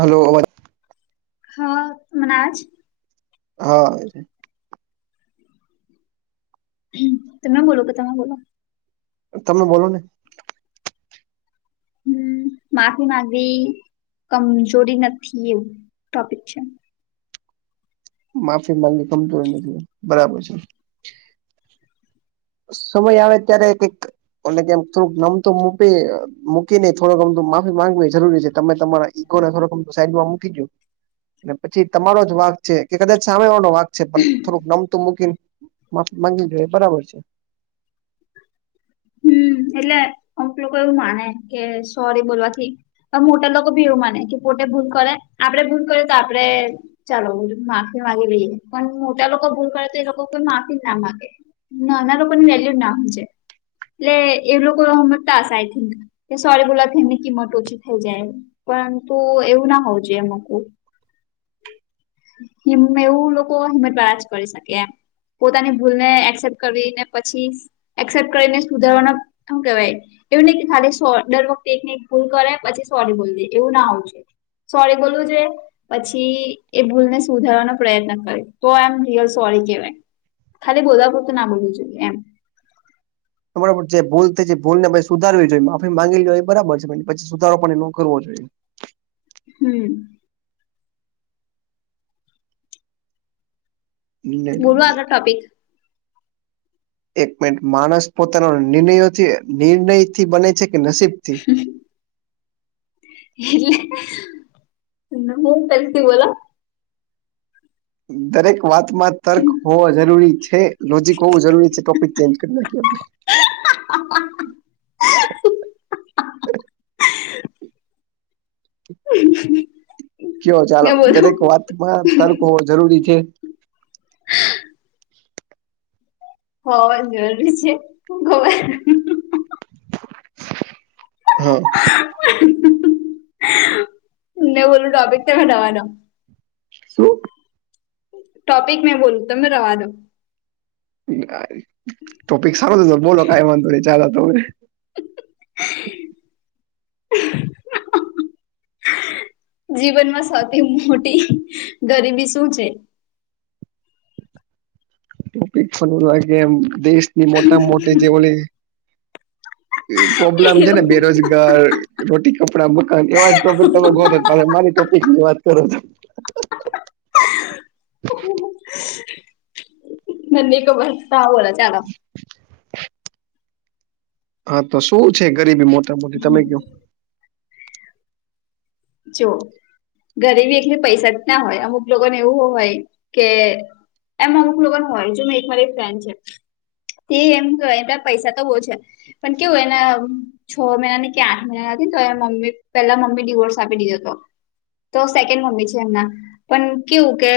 Hello અવાજ હા હમણાં જ હા તમે બોલો કે તમે બોલો તમે બોલો ને હમ માફી માંગવી કમજોરી નથી એ ટોપિક છે માફી માંગવી કમજોરી નથી બરાબર છે સમય આવે ત્યારે કંઈક અમને કેમ થોડુંક નમતું મૂપી મૂકીને થોડુંક નમતું માફી માંગવી જરૂરી છે તમે તમારા ઈગો રાખવાનો કમ સાઈડમાં મૂકી દો ને પછી તમારો જ વાક છે કે કદાચ સામેવાળા નો વાક એતો છે પણ થોડુંક નમતું મૂકી ને માફી માંગીલો એ બરાબર છે હમ એટલે આપણું કહેલું માને કે સોરી બોલવાથી મોટા લોકો ભી એવું માને કે પોતે ભૂલ કરે આપડે ભૂલ કરે તો આપડે ચાલો માફી માગી લઈએ પણ મોટા લોકો ભૂલ કરે તો એ લોકો કોઈ માફી ના માગે નાના લોકો ની કોઈ વેલ્યુ ના હમજે એટલે એ લોકો હમજતા હશે આઈ થિંક કે સોરી બોલવાથી એમની કિંમત ઓછી થઈ જાય પરંતુ એવું ના હોવ જોઈએ મકું એમને એવું લોકો હિંમત આ જ કરી શકે પોતાની ભૂલને એક્સેપ્ટ કરવી ને પછી એક્સેપ્ટ કરીને સુધારવાનું શું કેવાય. એવું નહી કે ખાલી સોરી દર વખતે એકને એક ભૂલ કરે પછી સોરી બૂલ દે એવું ના આવું છે. સોરી બોલવુ જોઈએ પછી એ ભૂલને સુધારવાનો પ્રયત્ન કરે તો આમ રિયલ સોરી કહેવાય. ખાલી બોલવા પૂરતું ના બોલવું જોઈએ એમ. તમારા જે ભૂલ થ જે ભૂલને પણ સુધારવી જોઈએ માફી માંગવી જોઈએ બરાબર છે પછી સુધારો પણ એ કરવો જોઈએ. હમ. નિર્ણયથી બોલો બને આગળ ટોપિક. એક મિનિટ માણસ પોતાનો નિર્ણયોથી નિર્ણયથી બને છે કે નસીબથી. હમ હું થયું કાંઈક તો બોલો. દરેક વાતમાં તર્ક હોવો જરૂરી છે લોજીક હોવું જરૂરી છે ટોપિક. ચેન્જ કરી નાખીએ આપણે. હ. [unintelligible] કયો ચાલો દરેક વાતમાં તર્ક હોવો જરૂરી છે હોવા જરૂરી છે હું ખબર. હા. શને બોું અપક તખ નવાનો. [unintelligible] શું. ટોપિક મેં બોલું તમને રવા દો. હા ટોપિક સારું છે બોલો કાઈ વાંધો નહી ચાલો તમે [inaudible] જીવનમાં સૌથી મોટી ગરીબી શું છે? ટોપિક ફ્લૂ લાગે એમ દેશની મોટા મોટી જે ઓલી તે પ્રોબ્લેમ છે ને બેરોજગાર રોટી કપડા મકાન એવા જ ટોપિક તમે ગોતો તમે મારી ટોપિક ની વાત કરો તો [inaudible] તન નહી ખબર તા બોલો ચાલો [inaudible] હા તો શું છે ગરીબી મોટા મોટી તમે કયો જો ગરીબી એકલી પૈસા જ ના હોય અમુક લોકોને એવું હોય કે એમ અમુક લોકો હોય જો મેં એક મારી એક ફ્રેન્ડ છે. તે એમ કેતા પૈસા તો બહુ છે. પણ કેવું એના છ મહિનાની કે આઠ મહિના નથી તો એ મમ્મી પેલા મમ્મી ડીવોર્સ આપી દીધો હતો તો સેકન્ડ મમ્મી છે એમના પણ કેવું કે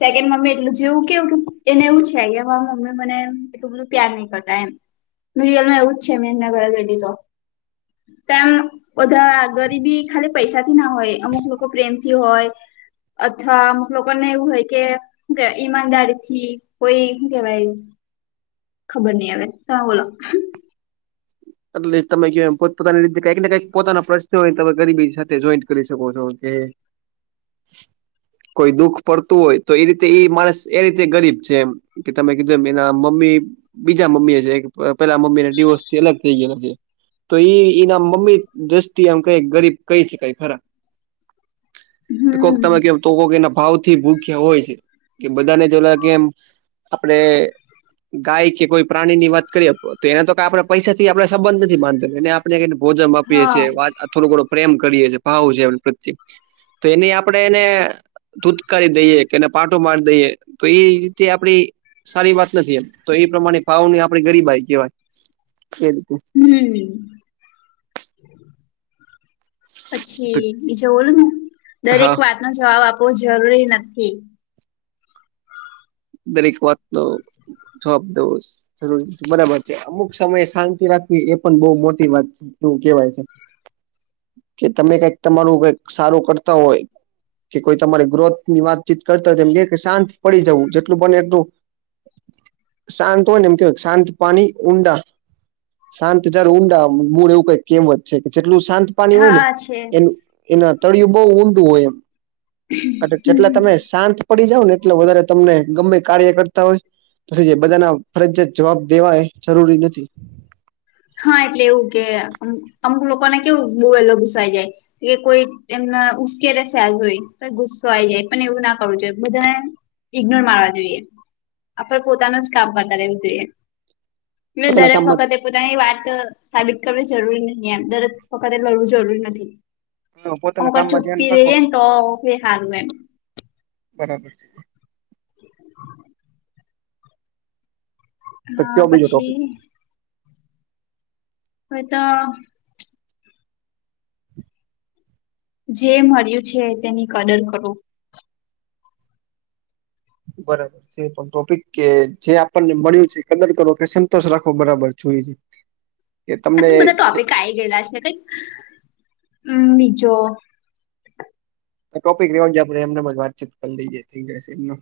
સેકન્ડ મમ્મી એટલું જેવું કેવું કે એને એવું છે કે હ માર મમ્મી મને એટલું બધું પ્યાર નહિ કરતા એમ રીઅલમાં એવું જ છે મેં એમના ઘરે ગઈ તી તો તેમ વધારે આગળ તી બી ખાલી પૈસા થી ના હોય અમુક લોકો પ્રેમ થી હોય અથવા અમુક લોકો ને એવું હોય કે કે ઈમાનદારી થી કોઈ શું કેવાય ખબર નઈ આવે હવે તમે બોલો એટલે તમે કયો એમ પોત પોતાની રીતે કઈક ને કઈક પોતાના પ્રશ્નો હોય તમે ગરીબી સાથે જોઈન્ટ કરી શકો છો કે કોઈ દુઃખ પડતું હોય તો એ રીતે એ માણસ એ રીતે ગરીબ છે એમ કે તમે કીધું એમ એના મમ્મી બીજા મમ્મી છે પેલા મમ્મીને ડિવર્સથી અલગ થઈ ગયા છે. તો ઈ એના મમ્મી દ્રષ્ટિ આમ કઈ ગરીબ કઈ શકાય ખરા કોક હમ તમે કયો એમ તો કોકે એના ભાવ થી ભૂખ્યા હોય છે કે બધાને જોલા કેમ આપડે ગાય કે કોઈ પ્રાણી ની વાત કરીએ તો એના તો કાઈ આપડે પૈસા થી આપણે સંબંધ નથી માનતો એને આપણે ભોજન આપીએ હા છીએ વાત થોડો ઘણો પ્રેમ કરીએ છીએ ભાવ છે એમની પ્રત્યે તો એની આપણે એને ધૂધકારી દઈએ કેને પાટો મારી દઈએ તો એ રીતે આપડી સારી વાત નથી એમ તો એ પ્રમાણે ભાવને આપણે ગરીબાઈ કેહેવાય ખેલતું હમ્મ. પછી બીજું બોલું મું ને દરેક હા વાત નો જવાબ આપવો જરૂરી નથી. દરેક વાત નો જવાબ દો જરૂરી બરાબર છે અમુક સમયે શાંતિ રાખવી એ પણ બહુ મોટી વાત એવું કેવાય છે કે તમે કઈક તમારું કઈક સારું કરતા હોય કે કોઈ તમારી ગ્રોથ ની વાતચીત કરતા હોય એમ કે શાંત પડી જવું જેટલું બને એટલું શાંત હોય ને એમ કેવાય શાંત પાણી ઊંડા શાંત જયારે ઊંડા મૂળ એવું કઈ કહેવત છે કે જેટલું શાંત પાની હોય ને, હા છે એ એના તળિયું બહુ ઊંડું હોય એમ. હમ. જેટલા તમે શાંત પડી જાવ ને, એટલે વધારે તમને. ગમે કાર્ય કરતા હોય તો, બધા ના ફરજત જવાબ દેવા એ જરૂરી નથી. હા, એટલે એવું કેમ અમુક લોકોને કેવું બોવેલો ઘુસાઈ જાય. કે કોઈ એમના ઉશ્કેર છે, આ જોઈ. ઈ ગુસ્સો આઈ જાય, પણ એવું ના કરવું જોઈએ, બધાને ઈગ્નોર માવા જોઈએ. આપડ પોતાનું જ કામ કરતા એવ જોઈએ પોતાના દરેક કામમાં વખતે. ની વાત સાબિત કરવી જરૂરી નહી, એમ દરક વખતે લડવું જરૂરી નથી. અમ પોતાના કળ કામમાં ધ્યાન ચુપી ર રાખો એમ એટલે તો કે હાર હો એમ [unintelligible] બરાબર છે. [unintelligible] હ, તો કયો બીજો પછી ટોપિક હવે તો. જે મળર્યું છે, તેની કદર કરો. બરાબર. પણ ટોપિક કે, જે આપણને મળ્યું છે, કદર કરો કે, સંતોષ રાખો બરાબર જોયએ. [unintelligible] આ તો બધા ટોપિક આ ગયેલા છે, કઈક બીજો. આ ટોપિક જ આપડે એમને જ વાતચીત કરી લઈજે, ઈ જશે એમનું.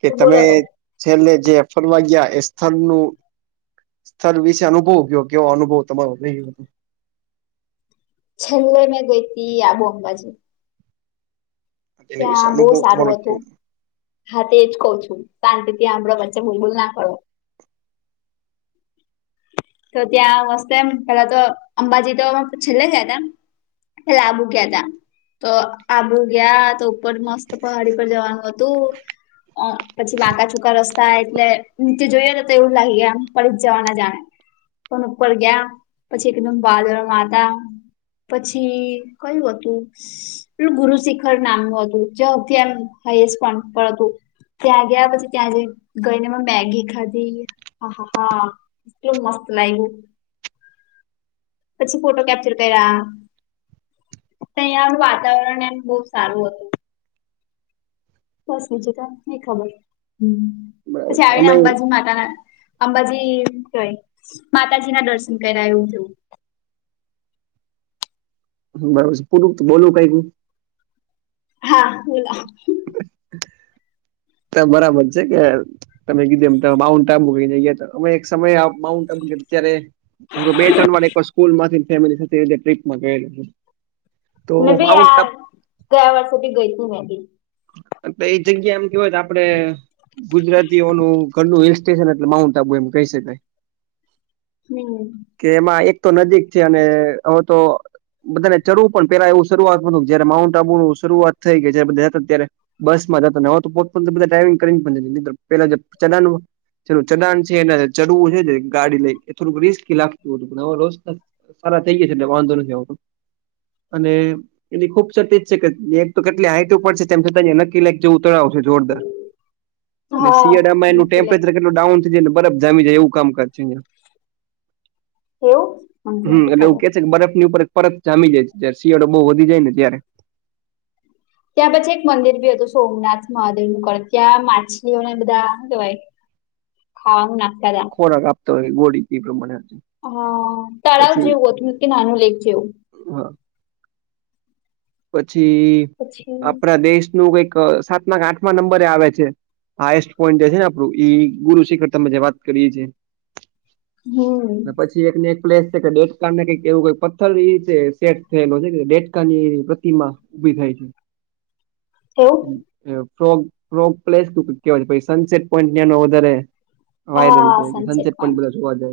કે, તો તમે બોલો તો છેલ્લે જે ફરવા ગયા એ સ્થળ નું સ્થળ વિશે અનુભવ ગયો કેવો? અનુભવ તમારો નહી હતો. છેલ્લે ઈ મેં ગઈ હતી, આબો અંબાજી. તેની વિશે ત્યાં બહુ અનુભવ તમારો સારું કેવો હતું. હા, તે જ કઉું છું, શાંતિથીંળો વચ્ચે ભૂલબૂલ ના કરો. તો ત્યાં મસ્ત એમ પેલા તો અંબાજી તો છેલ્લે ગયા તમે. લાબુ ગયા તા. તો આબુ ગયા તો, ઉપર મસ્ત પહાડી પર જવાનું હતું. પછી બાકા છુકા રસ્તા એટલે નીચે જોઈએને, તો એવું લાગી, ગ આમ પડી જ જવા ના જાણે. પણ ઉપર ગયા, પછી એકદમ વાદળ મા હતા. પછી કયું હતું? એલું ગુરુ શિખર નામનું હતું, જે અતાર હ પણ પણ હતું. ત્યાં ગયા, પછી ત્યાં જ ગઈને, મેગી ખાધી હ હા. એટલી મસ્ત લાગે. પછી ફોટો કેપ્ચર કર્યા. તાહિયાનું વાતાવરણ એમ બહુ સારું હતું. બસ બીજું ત નઈ ખબર. બરાબર પછી છે આવીને અમે અંબાજી માતા ના અંબાજી કય, માતાજી ના દર્શન કર્યા, એવું થીયું. બરાબર છે, પરું તો બોલું [unintelligible] હા, બોલો. [unintelligible] બરાબર છે, કે તમે કીધું એમ, તમે માઉન્ટ આબુ વઇ જઈએ તો, અમે એક સમય આપ માઉન્ટ આબુ અત્યારે, હું બે-ત્રણ વાડ સ્કૂલ માંથી ફેમિલી સાથે ટ્રીપમાં ગયેલો. તો મેં બી માઉન્ટ યાર, આબુ ગયા વર્ષ ગયી તી મેં બી. [unintelligible] અને એ જગ્યા એમ કેવાય તો આપડે. ગુજરાતીઓનું ઘરનું હિલ સ્ટેશન એટલે માઉન્ટ આબુ એમ કહી શકાય. હમ. કે એમાં એક તો નજીક છે અને હવે તો. બધાને ચરું પણ પેલા એવું શરૂઆત હતું જયારે માઉન્ટ આબુ નું શરૂઆત થઈ કે જે બધે અત્યારે, બસ માં જતો ને હોવે તો પોત્ત પોતે બધા ડ્રાઈવીગ કરીને પણ જ પેલા ચલાનું ચડાણ નું ચડાણ છે એના ચડવું છેને ગાડી લઈ એ થોડુંક રિસ્કી લાગતું હતું, પણ રોષ સારા થઈ ગયા છે એટલે વાંધો નથી આવતું. અને એની ખુબસુરતી એ જ છે કે તો કેટલી હાઈટ ઉપર છે. છતાં નક્કી લાઈક તળાવ છે, જેવું તળાવ છે જોરદાર, અને હા શિયાળામાં એનું નથી લેક- ટેમ્પરેચર કેટલું ડાઉન ને બરફ જામી જાય એવુ કામકાજ છેં અહીંયા. એવું, હ એ હમ નથી એટલે એવું ખબર. કે બરફની ઉપર પરત જામી જાય છે જયારે શિયાળો બહુ વધી જાય ને ત્યારે. ત્યાં પછી એક મંદિર બી હતું સોમનાથ મહાદેવ નુંક ત્યાં માછલીઓને બધા હું કેહેવાય. ખવાનું નાખતા તા. ખોરાક આપતા હોય ગોળી પી પ્રમાણે. હ, તળાવ પછી જેવું હતું કે નાનું લેક જેવું. હા. પછી, પછી આપણા દેશનું કઈક સાતમા આઠમા નંબરે આવે છે. હાયેસ્ટ પોઈન્ટ જે છે ને આપડું ગુરુ શિખર તમે જે વાત કરીએ છીએ. [inaudible] ને પછી ઈ એક ને એક પ્લેસ છે કે ડેટકા ને કંઈક કેવું હોય પથ્થર ઇ છે સેટ થયેલો છે કે ડેટકાની ગત ઇમા ઉભી થાય છે. તો? અ ફ્રોગ-ફ્રોગ પ્લેસ ક-કેવાય છે કે ભાઈ સનસેટ ન્યાનો પોઈન્ટ વધારે. વાયરલ હા છે સનસેટ પણ પોઈન્ટ બધા જાય.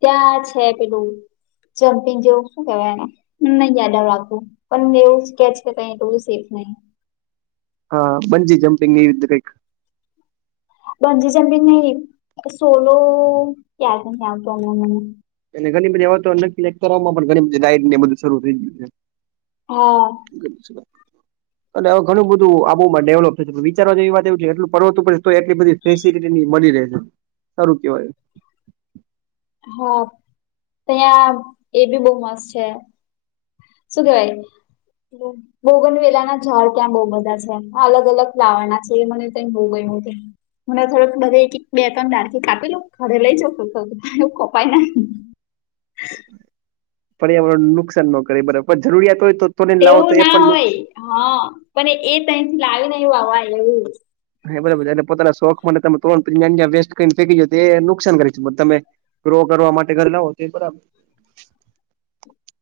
ત્યાં છે પેલું જમ્પિંગ જેવું શું કેવાય એને. નહી યાદવ રાખું પણ એવું સ્કેચ કે કઈ તો સેફ નહીં. હા બન્જી જંપિંગ નવી તે કઇક. બનજી જનપીંગ નહી સોલો યાદ નહિ આવતો હમણાં મને. અને ઘરની બધી હવા તો અલગથી લાઈટ કરવામાં પણ ઘણી બધી ડાયટ ને બધું શરૂ થઈ ગયું છે. હા. [unintelligible] અને હવે ઘણું બધું આબુ માં ડેવલપ થયુ છે વિચારો જેવી વાત એવું કે એટલું પર્વત ઉપર છે તોય એટલી બધી ફેસિલીટી ની મળી રહે છે, સારું કેવાય. હા, તે આ એ બી બહ મસ્ત છે. શું કેવાય? બોગન વેલા ના ઝાડ ક્યાં બહુ બધા છે, આ અલગ-અલગ ફ્લાવર ના છે એ મને તેય બો ગયીમું કે. મને થોડુંક બધે એ એક બે તણ દાડકી કાપી લોઉ ઘરે લઈ જઉ એવું કપાય ના. પર્યાવરણ ન નુકસાન ન કરે બરોબર પણ જરૂરિયાત હોય તોને લાવો તો એવું એ ના પણ હોય નુકસા હા, પણ એ તહી થી લાવીને એવુંવાય એવું. હા બરોબર છે એ અને પોતાના શોખ તમે ત્રણં વેસ્ટ કરીને ફેંકી ગ એ નુકસાન કરી છે તમે. ગ્રો કરવા માટે ઘર ના હો તો બરાબર.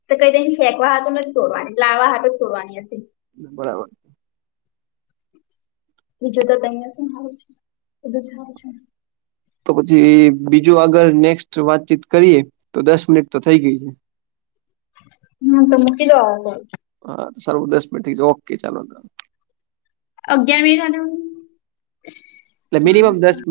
તો કઈ તેને ફેંકવા હા નથી જ તોડવાનીટ લાવવા હાટ જ તોડવાની હતી. બરાબર. બીજું તો તહીયા શું હ છે બધું જ છે. તો પછી બીજું આગળ નેક્સ્ટ વાતચીત કરીએ તો દસ મિનિટ તો થઇ ગઈ છે. હા તો મુકી દોઓ આવા તલ હા સર્વ દસ મિ છે ઓકે ચાલો ચાલો અગ્ઞાર મી થને ને મિનિમમ દસ મિનિટ